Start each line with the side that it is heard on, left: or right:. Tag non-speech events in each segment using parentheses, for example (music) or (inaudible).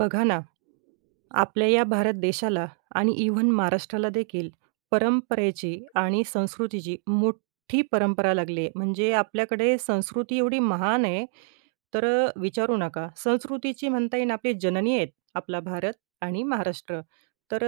right: बघा ना, आपल्या या भारत देशाला आणि इव्हन महाराष्ट्राला देखील परंपरेची आणि संस्कृतीची मोठी परंपरा लागली आहे. म्हणजे आपल्याकडे संस्कृती एवढी महान आहे, तर विचारू नका. संस्कृतीची म्हणता येईल आपली जननी आहेत, आपला भारत आणि महाराष्ट्र. तर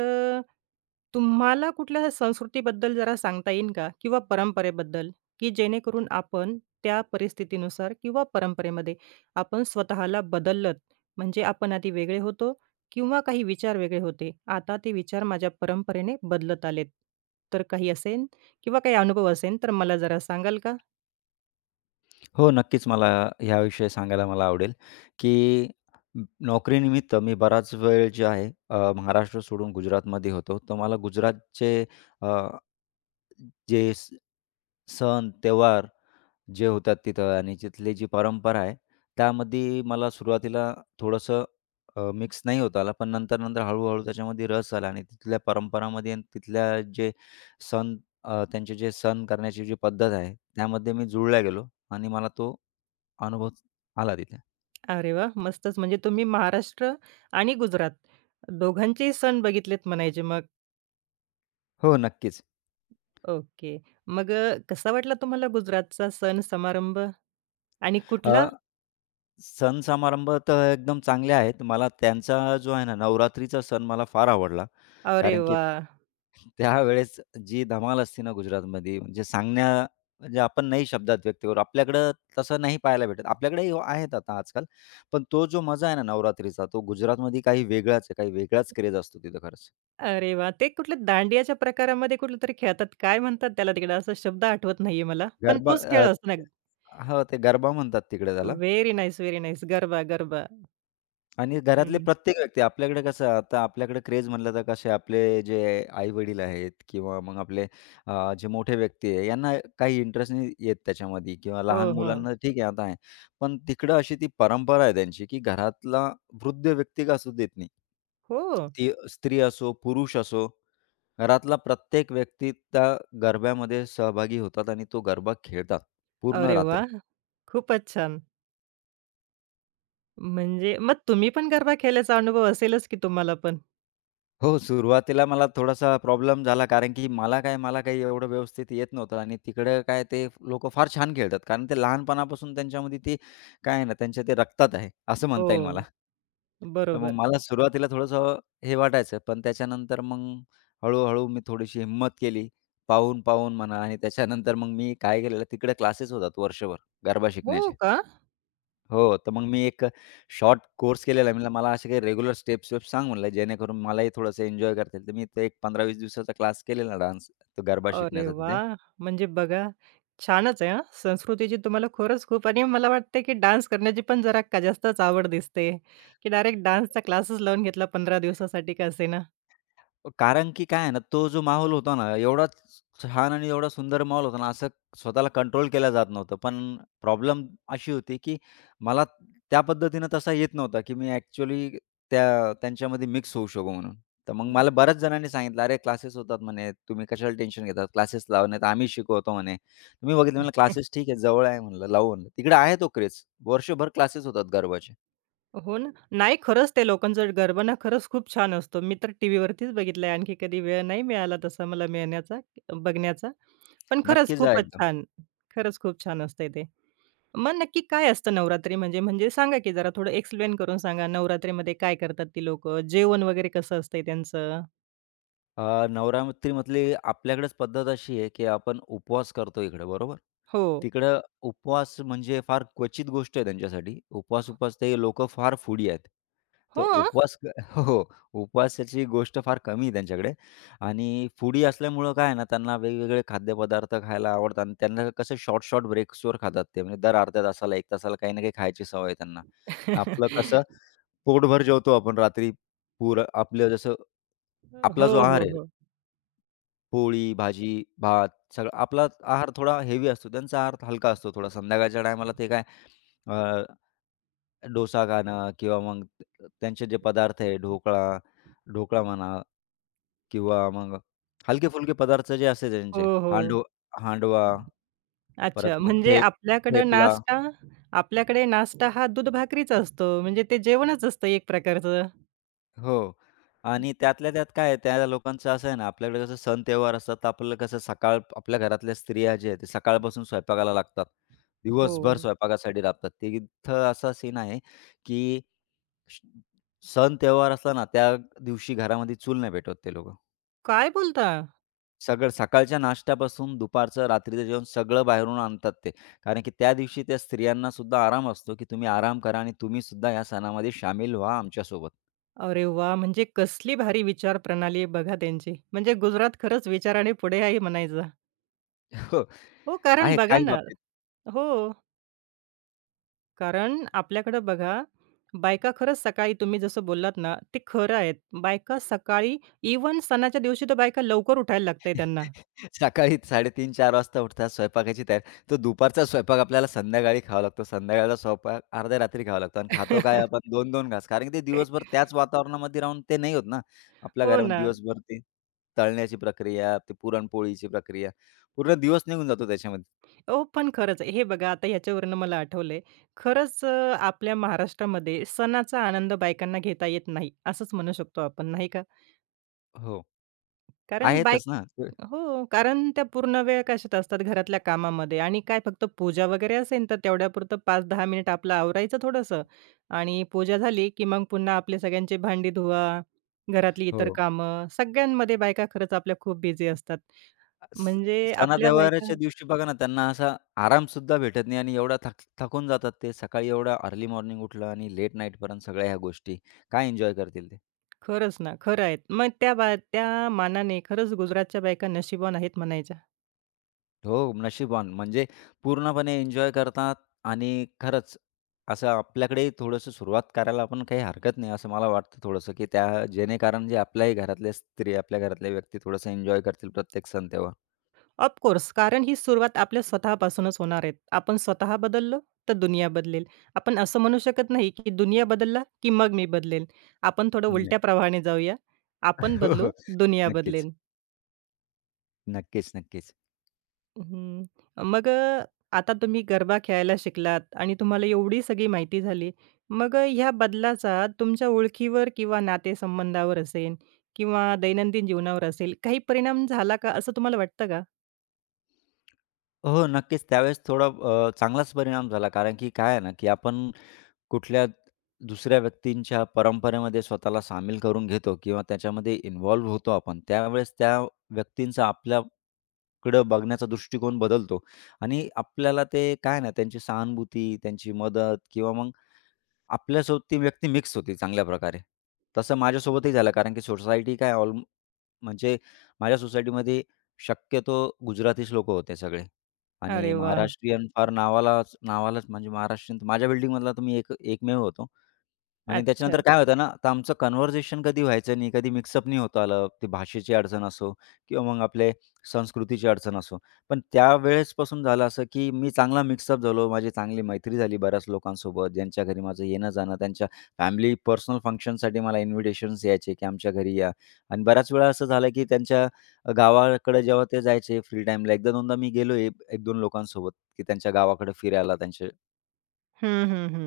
right: तुम्हाला कुठल्या संस्कृतीबद्दल जरा सांगता येईल का? किंवा परंपरेबद्दल, की जेणेकरून आपण त्या परिस्थितीनुसार किंवा परंपरेमध्ये आपण स्वतःला बदललत, म्हणजे आपण आधी वेगळे होतो किंवा काही विचार वेगळे होते. आता ते विचार माझ्या परंपरेने बदलत आलेत. तर काही असेन किंवा काही अनुभव असेन, तर मला जरा सांगाल का?
left: हो, नक्कीच मला ह्याविषयी सांगायला आवडेल, की नोकरीनिमित्त मी बराच वेळ जे आहे महाराष्ट्र सोडून गुजरातमध्ये होतो. तर मला गुजरातचे अ, जे सण, त्योहार जे होतात तिथं आणि तिथली जी परंपरा आहे, त्यामध्ये मला सुरुवातीला थोडंसं मिक्स नाही होता आला, पण नंतर-नंतर हळू-हळू त्याच्यामध्ये रस आला आणि तिथल्या परंपरामध्ये आणि तिथल्या जे सण त्यांचे जे सण करण्याची जी पद्धत आहे, त्यामध्ये मी जुळला गेलो आणि मला तो अनुभव आला तिथे.
right: अरे वाह! मस्तच. म्हणजे तुम्ही महाराष्ट्र आणि गुजरात दोघांचेही सण बघितलेत म्हणायचे मग.
left: हो, नक्कीच.
right: ओके. मग कसा वाटला तुम्हाला गुजरातचा सण समारंभ? आणि कुठला?
left: सण समारंभ तर एकदम चांगले आहेत. मला त्यांचा जो आहे ना, नवरात्रीचा सण मला फार आवडला.
right: अरे
left: कारण की
right: वाह!
left: त्यावेळेस जी धमाल असते ना गुजरातमध्ये, म्हणजे आपण नाही शब्दात व्यक्त करू. आपल्याकडं तसं नाही पाहायला भेटत. आपल्याकडेही आहेत आता आजकाल. पण तो जो मजा आहे ना नवरात्रीचा, तो गुजरातमध्ये काही वेगळाच आहे. काही वेगळाच क्रेज असतो तिथं खरंच.
right: अरे वाह! ते कुठल्या दांडियाच्या प्रकारामध्ये कुठल्यातरी खेळतात. काय म्हणतात त्याला तिकडे? असा शब्द आठवत नाहीये मला. पण
left: गरबा
right: तोच खेळ
left: अ,
right: असतो ना.
left: हो, ते गरबा म्हणतात तिकडे त्याला.
right: Very nice, very nice. Garba, garba.
left: आणि घरातले
right: हं.
left: प्रत्येक व्यक्ती आपल्याकडे कसं आता आपल्याकडे क्रेज म्हटलं तर कसे आपले जे आई-वडील आहेत किंवा मग आपले जे मोठे व्यक्ती आहे यांना काही इंटरेस्ट नाही येत त्याच्यामध्ये किंवा
right: हो,
left: लहान
right: हो.
left: मुलांना ठीक आहे आता आहे. पण तिकडं अशी ती परंपरा आहे त्यांची, की घरातला वृद्ध व्यक्ती का असू देत नाही.
right: हो.
left: ती स्त्री असो, पुरुष असो, घरातला प्रत्येक व्यक्ती त्या गरब्यामध्ये सहभागी होतात आणि तो गरबा खेळतात पूर्ण
right: अरे
left: रात्र.
right: वाह! खूपच छान. म्हणजे मग तुम्ही पण गरबा खेळल्याचा अनुभव असेलच की तुम्हाला पण?
left: हो, सुरुवातीला मला थोडासा प्रॉब्लेम झाला, कारण की मला काही एवढं व्यवस्थित येत नव्हतं आणि तिकडं काय ते लोकं फार छान खेळतात. कारण ते लहानपणापासून त्यांच्यामध्ये ते काय आहे ना, त्यांच्या ते रक्तात आहे, असं म्हणता येईल मला.
right: हो,
left: तर मग
right: बरोबर.
left: मला सुरुवातीला थोडंसं हे वाटायचं, पण त्याच्यानंतर मग हळू-हळू मी थोडीशी हिम्मत केली. पाहून-पाहून म्हणा आणि त्याच्यानंतर मग मी काय केलेलं, तिकडे क्लासेस होतात वर्षभर गरबा
right: हो
left: शिकण्याचे.
right: का?
left: हो, तर मग मी एक शॉर्ट कोर्स केलेला. म्हणलं मला असे काही रेग्युलर स्टेप्स-वेप्स सांग म्हणलं, जेणेकरून मलाही थोडंसं एन्जॉय करता येईल. तर मी ते एक 15-20 दिवसाचा क्लास केलेला डान्स, तो गरबा
right: अरे
left: शिकण्याचा तिथे.
right: वाह! म्हणजे बघा, छानच आहे हां. संस्कृतीची तुम्हाला खरंच खूप आणि मला वाटतं की डान्स करण्याची पण जरा का जास्तच आवड दिसते, की डायरेक्ट डान्सचा क्लासेस लावून घेतला 15 दिवसासाठी का असेना.
left: कारण की काय आहे ना, तो जो माहोल होता ना, एवढा छान आणि एवढा सुंदर माहोल होता ना, असं स्वतःला कंट्रोल केलं जात नव्हतं. पण प्रॉब्लेम अशी होती, की मला त्या पद्धतीनं तसा येत नव्हता, की मी ॲक्चुअली त्यांच्यामध्ये मिक्स होऊ शकू म्हणून. तर मग मला बऱ्याच जणांनी सांगितलं, "अरे क्लासेस होतात म्हणे, तुम्ही कशाला टेन्शन घेता? क्लासेस लावा, नाहीतर आम्ही शिकवतो" म्हणे. मी बघितलं म्हणलं, "क्लासेस ठीक आहे, जवळ आहे" म्हणलं, "लावू" म्हणलं. तिकडे आहे तो क्रेझ. वर्षभर क्लासेस होतात गरबाचे.
right: हो ना. नाही खरंच ते लोकांचा गरबा ना खरंच खूप छान असतो. मी तर टीव्हीवरतीच बघितलंय. आणखी कधी वेळ नाही मिळाला तसा मला मिळण्याचा बघण्याचा. पण खरंच
left: नक्की जा
right: खूपच
left: एकदा.
right: छान. खरंच खूप छान असतंय ते. मग नक्की काय असतं नवरात्री म्हणजे? म्हणजे सांगा की जरा थोडं एक्सप्लेन करून सांगा. नवरात्रीमध्ये काय करतात ती लोकं? जेवण वगैरे कसं असतंय त्यांचं?
left: नवरात्रीमधली आपल्याकडेच पद्धत अशी आहे, की आपण उपवास करतो इकडे, बरोबर?
right: हो.
left: तिकडं उपवास म्हणजे फार क्वचित गोष्ट आहे त्यांच्यासाठी. उपवास-उपवास ते लोकं फार फूडी आहेत. तर
right: हो.
left: उपवास क (laughs) हो, हो. उपवासाची गोष्ट फार कमी आहे त्यांच्याकडे आणि फूडी असल्यामुळं काय आहे ना, त्यांना वेगवेगळे खाद्यपदार्थ खायला आवडतात आणि त्यांना कसं शॉर्ट-शॉर्ट ब्रेक्सवर खातात ते. म्हणजे दर अर्ध्या तासाला, 1 तासाला काही ना काही खायची सवय आहे त्यांना. आपलं कसं
right: (laughs)
left: पोटभर जेवतो आपण रात्री पुरं आपलं जसं आपला
right: हो,
left: जो आहार
right: हो,
left: आहे,
right: हो.
left: पोळी, भाजी, भात सगळं, आपला आहार थोडा हेवी असतो, त्यांचा आहार हलका असतो थोडा. संध्याकाळच्या टायमाला ते काय अ, डोसा खाणं किंवा मग त्यांचे जे पदार्थ आहे ढोकळा ढोकळा म्हणा किंवा मग हलके-फुलके पदार्थ जे असायचे
right: हो,
left: त्यांचे
right: हो.
left: हांडवा, परत
right: अच्छा,
left: मग
right: म्हणजे आपल्याकडं
left: ठेपला.
right: नाश्ता आपल्याकडे नाश्ता हा दूध भाकरीचा असतो. म्हणजे ते जेवणच असतं एक प्रकारचं.
left: हो. आणि त्यातल्या त्यात काय आहे, त्या लोकांचं असं आहे ना, आपल्याकडे कसं सण त्योहार असतात, तर आपल्याला कसं सकाळ आपल्या घरातल्या स्त्रिया जे आहेत, ते सकाळपासून स्वयंपाकाला लागतात.
right: हो.
left: दिवसभर स्वयंपाकासाठी लागतात. तिथं असा सीन आहे, की श सण त्योहार असला ना, त्या दिवशी घरामध्ये चूल नाही पेटवत ते लोकं.
right: काय बोलता?
left: सगळं सकाळच्या नाश्त्यापासून दुपारचं, रात्रीचं जेवण सगळं बाहेरून आणतात ते. कारण की त्या दिवशी त्या स्त्रियांना सुद्धा आराम असतो, की तुम्ही आराम करा आणि तुम्ही सुद्धा या सणामध्ये शामील व्हा आमच्यासोबत.
right: अरे वा, म्हणजे कसली भारी विचार प्रणाली आहे बघा त्यांची. म्हणजे गुजरात खरंच विचाराने पुढे आहे म्हणायचं.
left: (laughs) हो,
right: हो, कारण
left: आहे
right: बघा
left: काही
right: ना.
left: बाबतीत.
right: हो, कारण आपल्याकडं बघा, बायका खरंच सकाळी तुम्ही जसं बोललात ना, ते खरं आहेत. बायका सकाळी इव्हन सणाच्या दिवशी तर बायका लवकर उठायला लागतंय त्यांना.
left: सकाळी 3:30-4:00 वाजता उठतात, स्वयंपाकाची तयारी. तो दुपारचा स्वयंपाक आपल्याला संध्याकाळी खावा लागतो. संध्याकाळचा स्वयंपाक अर्ध्या रात्री खावा लागतो आणि खातो काय
right: (laughs)
left: आपण 2-2 घास. कारण की ते दिवसभर त्याच वातावरणामध्ये राहून ते नाही होत ना. आपल्या
right: हो
left: घरामध्ये
right: ना.
left: दिवसभर ते तळण्याची प्रक्रिया, ते पुरणपोळीची प्रक्रिया, पूर्ण दिवस निघून जातो त्याच्यामध्ये.
right: हो, पण खरंच हे बघा आता ह्याच्यावरनं मला आठवलंय. खरंच आपल्या महाराष्ट्रामध्ये सणाचा आनंद बायकांना घेता येत नाही, असंच म्हणू शकतो आपण, नाही का?
left: हो,
right: कारण बायक
left: आहेतच ना.
right: हो, कारण त्या पूर्ण वेळ कशात असतात घरातल्या कामामध्ये आणि काय फक्त पूजा वगैरे असेल तर तेवढ्यापुरतं 5-10 मिनिट आपलं आवरायचं थोडंसं आणि पूजा झाली, की मग पुन्हा आपले सगळ्यांची भांडी धुवा, घरातली इतर
left: हो.
right: कामं, सगळ्यांमध्ये बायका खरंच आपल्या खूप बिझी असतात.
left: स
right: म्हणजे आपल्या बायका
left: सणावाराच्या दिवशी बघा ना, त्यांना असा आराम सुद्धा भेटत नाही आणि एवढा थकून जातात ते. सकाळी एवढा अर्ली मॉर्निंग उठलं आणि लेट नाईटपर्यंत सगळ्या ह्या गोष्टी. काय एन्जॉय करतील ते?
right: खरंच ना, खरं आहे. मग त्या त्या मानाने खरंच गुजरातच्या बायका नशिबवान आहेत म्हणायच्या.
left: हो, नशीबवान म्हणजे पूर्णपणे एन्जॉय करतात आणि खरंच असं आपल्याकडेही थोडंसं सुरुवात करायला आपण काही हरकत नाही, असं मला वाटतं थोडंसं, की त्या जेणेकारण जे आपल्याही घरातल्या स्त्री, आपल्या घरातल्या व्यक्ती थोडंसं एन्जॉय करतील प्रत्येक सण तेव्हा.
right: ऑफकोर्स कारण ही सुरुवात आपल्या स्वतःपासूनच होणार आहे. आपण स्वतः बदललो, तर दुनिया बदलेल. आपण असं म्हणू शकत नाही, की दुनिया बदलला, की मग मी बदलेल. आपण थोडं
left: हम्म.
right: उलट्या प्रवाहाने जाऊया. आपण
left: (laughs) हो,
right: बदलू,
left: हो.
right: दुनिया
left: नक्कीच.
right: बदलेल.
left: नक्कीच, नक्कीच.
right: हं. मग आता तुम्ही गरबा खेळायला शिकलात आणि तुम्हाला एवढी सगळी माहिती झाली. मग ह्या बदलाचा तुमच्या ओळखीवर किंवा नातेसंबंधावर असेल किंवा दैनंदिन जीवनावर असेल, काही परिणाम झाला का असं तुम्हाला वाटतं का?
left: हो, नक्कीच. त्यावेळेस थोडा चांगलाच परिणाम झाला. कारण की काय आहे ना, की आपण कुठल्या दुसऱ्या व्यक्तींच्या परंपरेमध्ये स्वतःला सामील करून घेतो किंवा त्याच्यामध्ये इन्व्हॉल्व होतो आपण. त्यावेळेस त्या व्यक्तींचा आपल्याकडं बघण्याचा दृष्टिकोन बदलतो आणि आपल्याला ते काय आहे ना, त्यांची सहानुभूती, त्यांची मदत किंवा मग आपल्यासोबत ती व्यक्ती मिक्स होती चांगल्या प्रकारे. तसं माझ्यासोबतही झालं, कारण की सोसायटी काय ऑल म्हणजे माझ्या सोसायटीमध्ये शक्यतो गुजरातीच लोकं होते सगळे आणि
right: अरे
left: हां.
right: वा.
left: महाराष्ट्रीयन फार नावालाच नावालाच, म्हणजे महाराष्ट्रीयन माझ्या बिल्डिंगमधला तर मी एकमेव होतो आणि
right: अच्छा.
left: त्याच्यानंतर काय होतं ना, तर आमचं कन्व्हर्सेशन कधी व्हायचं नाही, कधी मिक्सअप नाही होता आलं. ती भाषेची अडचण असो किंवा मग आपले संस्कृतीची अडचण असो. पण त्यावेळेसपासून झालं असं, की मी चांगला मिक्सअप झालो. माझी चांगली मैत्री झाली बऱ्याच लोकांसोबत. ज्यांच्या घरी माझं येणं-जाणं, त्यांच्या फॅमिली पर्सनल फंक्शनसाठी मला इन्व्हिटेशन्स यायचे, की आमच्या घरी या. आणि बऱ्याच वेळा असं झालं, की त्यांच्या गावाकडे जेव्हा ते जायचे फ्री टाईमला, एकदा-दोनदा मी गेलोय 1-2 लोकांसोबत, की त्यांच्या गावाकडे फिरायला त्यांचे,
right: हं, हं, हं.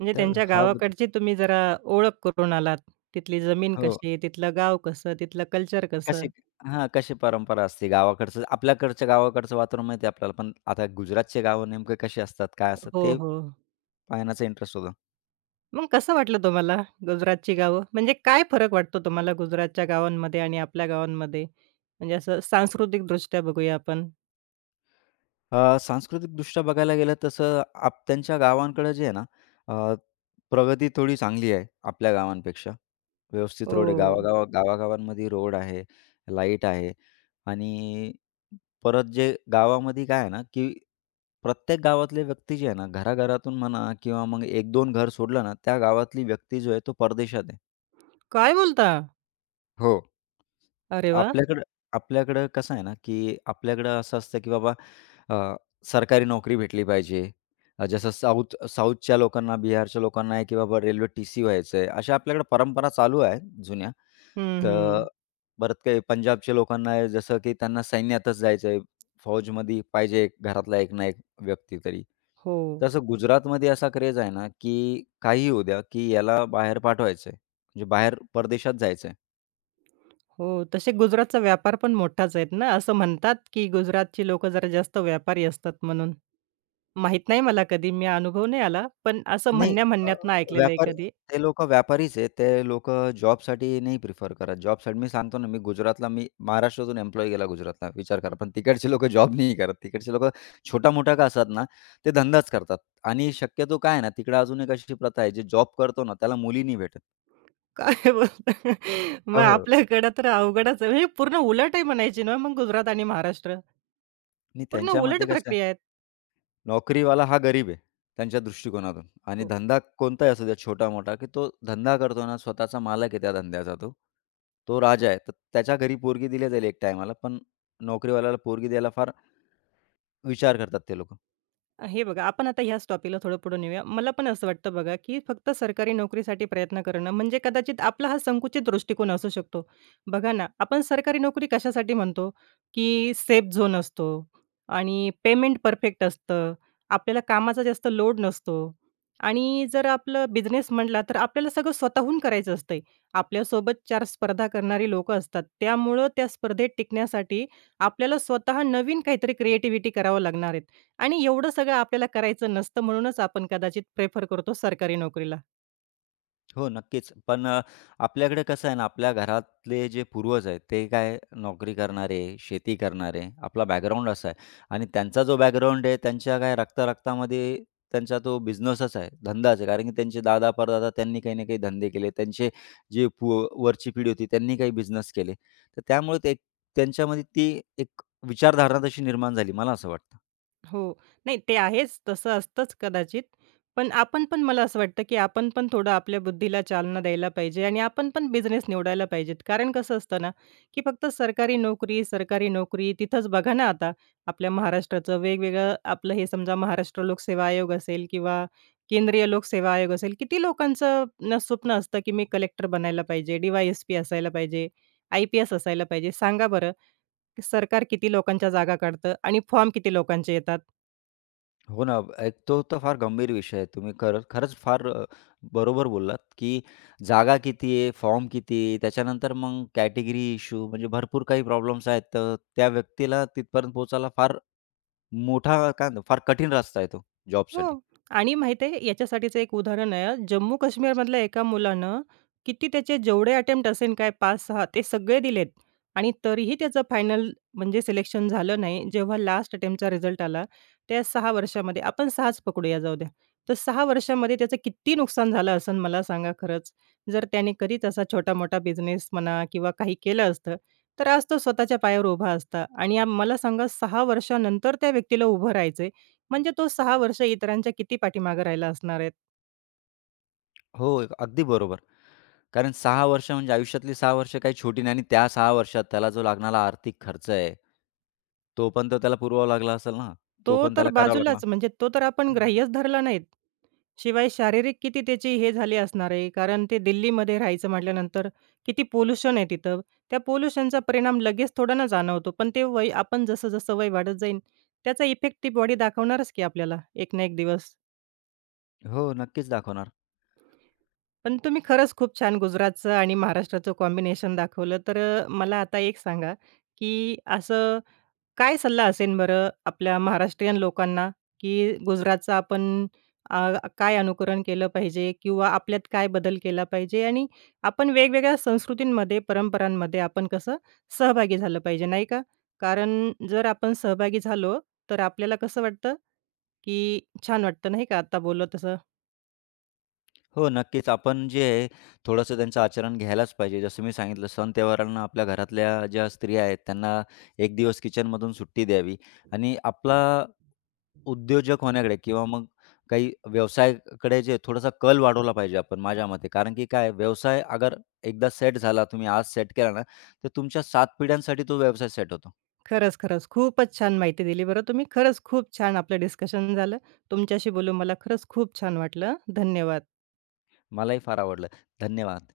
right: म्हणजे
left: तर
right: त्यांच्या
left: हा बदल
right: गावाकडची तुम्ही जरा ओळख करून आलात. तिथली जमीन
left: हो.
right: कशी, तिथलं गाव कसं, तिथलं कल्चर कसं.
left: कशी हां, कशी परंपरा असते गावाकडचं, आपल्याकडच्या गावाकडचं वातावरण माहिती आहे आपल्याला, पण आता गुजरातचे गावं नेमकं कशी असतात, काय असतात
right: हो,
left: ते
right: हो.
left: पाहण्याचा इंटरेस्ट होता.
right: मग कसं वाटलं तुम्हाला गुजरातची गावं? म्हणजे काय फरक वाटतो तुम्हाला गुजरातच्या गावांमध्ये आणि आपल्या गावांमध्ये? म्हणजे असं सांस्कृतिकदृष्ट्या बघूया आपण.
left: सांस्कृतिकदृष्ट्या बघायला गेलं तसं त्यांच्या गावांकडं जे आहे ना, अ, प्रगती थोडी चांगली आहे आपल्या गावांपेक्षा. व्यवस्थित
right: हो.
left: रोड आहे. गावागावांमध्ये रोड आहे, लाईट आहे आणि परत जे गावामध्ये काय आहे ना, की प्रत्येक गावातले व्यक्ती जे आहे ना, घराघरातून म्हणा किंवा मग 1-2 घर सोडलं ना, त्या गावातली व्यक्ती जो आहे तो परदेशात आहे.
right: काय बोलता?
left: हो.
right: अरे वाह!
left: आपल्याकडं आपल्याकडं कसं आहे ना, की आपल्याकडं असं असतं, की बाबा अ, सरकारी नोकरी भेटली पाहिजे. जसं साऊथच्या लोकांना, बिहारच्या लोकांना आहे, की बाबा रेल्वे टी-सी व्हायचं आहे. अशा आपल्याकडे परंपरा चालू आहेत जुन्या.
right: हं,
left: तर
right: हं.
left: परत काही पंजाबच्या लोकांना आहे, जसं की त्यांना सैन्यातच जायचं आहे. फौजमध्ये पाहिजे घरातला एक ना एक व्यक्ती तरी.
right: हो.
left: तसं गुजरातमध्ये असा क्रेझ आहे ना, की काहीही होऊ द्या, की याला बाहेर पाठवायचं आहे. म्हणजे बाहेर परदेशात जायचं आहे.
right: हो, तसे गुजरातचा व्यापार पण मोठाच आहेत ना? असं म्हणतात, की गुजरातची लोकं जरा जास्त व्यापारी असतात म्हणून. माहीत नाही मला कधी, मी अनुभव नाही आला, पण असं
left: नाही अ,
right: म्हणण्या-म्हणण्यातनं ऐकलेलं आहे
left: व्यापार
right: कधी.
left: ते लोकं व्यापारीच आहे. ते लोकं जॉबसाठी नाही प्रिफर करत. जॉबसाठी मी सांगतो ना, मी महाराष्ट्रातून एम्प्लॉयी गेला गुजरातला. विचार करा. पण तिकडचे लोकं जॉब नाही करत. तिकडचे लोकं छोटा-मोठा का असतात ना, ते धंदाच करतात आणि शक्यतो काय आहे ना, तिकडे अजून एक अशी प्रथा आहे, जे जॉब करतो ना त्याला मुली नाही भेटत.
right: काय बोलता? (laughs) मग
left: हो, हो.
right: आपल्याकडं तर अवघडच आहे. म्हणजे पूर्ण उलट आहे म्हणायची ना मग गुजरात आणि महाराष्ट्र?
left: आणि
right: पूर्ण उलट
left: त्यांच्यामध्ये कसं
right: प्रक्रिया आहेत.
left: नोकरीवाला हा गरीब आहे, त्यांच्या दृष्टिकोनातून आणि
right: हो.
left: धंदा कोणताही असू द्या छोटा-मोठा, की तो धंदा करतो ना, स्वतःचा मालक आहे त्या धंद्याचा तो. तो राजा आहे. तर त्याच्या घरी पोरगी दिली जाईल एक टायमाला, पण नोकरीवाल्याला पोरगी द्यायला फार विचार करतात ते लोकं.
right: हे बघा, आपण आता ह्याच टॉपिकला थोडं पुढे नेऊया. मला पण असं वाटतं बघा, की फक्त सरकारी नोकरीसाठी प्रयत्न करणं म्हणजे कदाचित आपला हा संकुचित दृष्टिकोन असू शकतो. बघा ना, आपण सरकारी नोकरी कशासाठी म्हणतो, की सेफ झोन असतो आणि पेमेंट परफेक्ट असतं. आपल्याला कामाचा जास्त लोड नसतो आणि जर आपलं बिझनेस म्हटला, तर आपल्याला सगळं स्वतःहून करायचं असतंय. आपल्यासोबत 4 स्पर्धा करणारी लोकं असतात. त्यामुळं त्या स्पर्धेत टिकण्यासाठी आपल्याला स्वतः नवीन काहीतरी क्रिएटिव्हिटी करावं लागणार आहे. आणि एवढं सगळं आपल्याला करायचं नसतं म्हणूनच आपण कदाचित प्रेफर करतो सरकारी नोकरीला.
left: हो, नक्कीच. पण आपल्याकडे कसं आहे ना, आपल्या घरातले जे पूर्वज आहेत, ते काय नोकरी करणारे, शेती करणारे, आपला बॅकग्राऊंड असा आहे आणि त्यांचा जो बॅकग्राऊंड आहे, त्यांच्या काय रक्ता-रक्तामध्ये त्यांचा तो बिझनेसच आहे, धंदाच आहे. कारण की त्यांचे दादा-परदादा त्यांनी काही ना काही धंदे केले. त्यांचे जे पु वरची पिढी होती, त्यांनी काही बिझनेस केले. तर त्यामुळे ते त्यांच्यामध्ये ती एक विचारधारणा तशी निर्माण झाली, मला असं वाटतं.
right: हो. नाही ते आहेच, तसं असतंच कदाचित. पण आपण पण मला असं वाटतं, की आपण पण थोडं आपल्या बुद्धीला चालना द्यायला पाहिजे आणि आपण पण बिझनेस निवडायला पाहिजेत. कारण कसं असतं ना, की फक्त सरकारी नोकरी, सरकारी नोकरी तिथंच बघा ना आता आपल्या महाराष्ट्राचं वेगवेगळं आपलं हे समजा महाराष्ट्र लोकसेवा आयोग असेल किंवा केंद्रीय लोकसेवा आयोग असेल, किती लोकांचं स्वप्न असतं, की मी कलेक्टर बनायला पाहिजे, डी असायला पाहिजे, आय-पी-एस असायला पाहिजे. सांगा बरं, सरकार किती लोकांच्या जागा काढतं आणि फॉर्म किती लोकांचे येतात?
left: हो ना. एक तो तर फार गंभीर विषय आहे. तुम्ही खरंच खरंच फार बरोबर बोललात, की जागा किती आहे, फॉर्म किती आहे, त्याच्यानंतर मग कॅटेगरी इश्यू, म्हणजे भरपूर काही प्रॉब्लेम्स आहेत. तर त्या व्यक्तीला तिथपर्यंत पोहोचायला फार मोठा काय म्हणतो, फार कठीण रस्ता आहे तो जॉबसाठी.
right: हो. आणि माहिती आहे याच्यासाठीचं एक उदाहरण आहे. जम्मू काश्मीरमधल्या एका मुलानं किती त्याचे जेवढे अटेम्प्ट असेल काय 5-6 ते सगळे दिलेत आणि तरीही त्याचं फायनल म्हणजे सिलेक्शन झालं नाही. जेव्हा लास्ट अटेम्प्टचा रिझल्ट आला, त्या 6 वर्षामध्ये आपण 6च पकडूया जाऊ द्या. तर 6 वर्षामध्ये त्याचं किती नुकसान झालं असेल मला सांगा खरंच. जर त्याने कधीच असा छोटा-मोठा बिझनेस म्हणा किंवा काही केलं असतं, तर आज तो स्वतःच्या पायावर उभा असता आणि मला सांगा 6 वर्षानंतर त्या व्यक्तीला उभं राहायचं म्हणजे तो 6 वर्ष इतरांच्या किती पाठीमागे राहिला असणार आहे.
left: हो, अगदी बरोबर. कारण 6 वर्ष म्हणजे आयुष्यातली 6 वर्ष काही छोटी नाही आणि त्या 6 वर्षात त्याला जो लागणारा आर्थिक खर्च आहे, तो पण तर त्याला पुरवावा लागला असेल ना. तो
right: तो
left: पण
right: तर
left: त्याला करावा लागला.
right: बाजूलाच म्हणजे तो तर आपण
left: हं.
right: ग्राह्यच धरला नाहीत. शिवाय शारीरिक किती त्याची हे झाली असणार आहे. कारण ते दिल्लीमध्ये राहायचं म्हटल्यानंतर किती पोल्युशन आहे तिथं. त्या पोल्युशनचा परिणाम लगेच थोडा ना जाणवतो. पण ते वय आपण जसं-जसं वय वाढत जाईल त्याचा इफेक्ट ती बॉडी दाखवणारच की आपल्याला एक ना एक दिवस.
left: हो, नक्कीच दाखवणार.
right: पण तुम्ही खरंच खूप छान गुजरातचं आणि महाराष्ट्राचं कॉम्बिनेशन दाखवलं. तर मला आता एक सांगा, की असं काय सल्ला असेल बरं आपल्या महाराष्ट्रीयन लोकांना, की गुजरातचं आपण अ, काय अनुकरण केलं पाहिजे किंवा आपल्यात काय बदल केला पाहिजे आणि आपण वेगवेगळ्या संस्कृतींमध्ये, परंपरांमध्ये आपण कसं सहभागी झालं पाहिजे, नाही का? कारण जर आपण सहभागी झालो, तर आपल्याला कसं वाटतं, की छान वाटतं, नाही का? आता बोललो तसं.
left: हो, नक्कीच. आपण जे आहे, थोडंसं त्यांचं आचरण घ्यायलाच पाहिजे. जसं मी सांगितलं, सण-त्योहारांना आपल्या घरातल्या ज्या स्त्रिया आहेत, त्यांना 1 दिवस किचनमधून सुट्टी द्यावी आणि आपला उद्योजक होण्याकडे किंवा मग काही व्यवसायाकडे जे थोडासा कल वाढवला पाहिजे आपण, माझ्या मते. कारण की काय व्यवसाय अगर एकदा सेट झाला, तुम्ही आज सेट केला ना, तर तुमच्या 7 पिढ्यांसाठी तो व्यवसाय सेट होतो.
right: खरंच, खरंच. खूपच छान माहिती दिली बरं तुम्ही. खरंच खूप छान आपलं डिस्कशन झालं. तुमच्याशी बोलून मला खरंच खूप छान वाटलं. धन्यवाद.
left: मलाही फार आवडलं. धन्यवाद.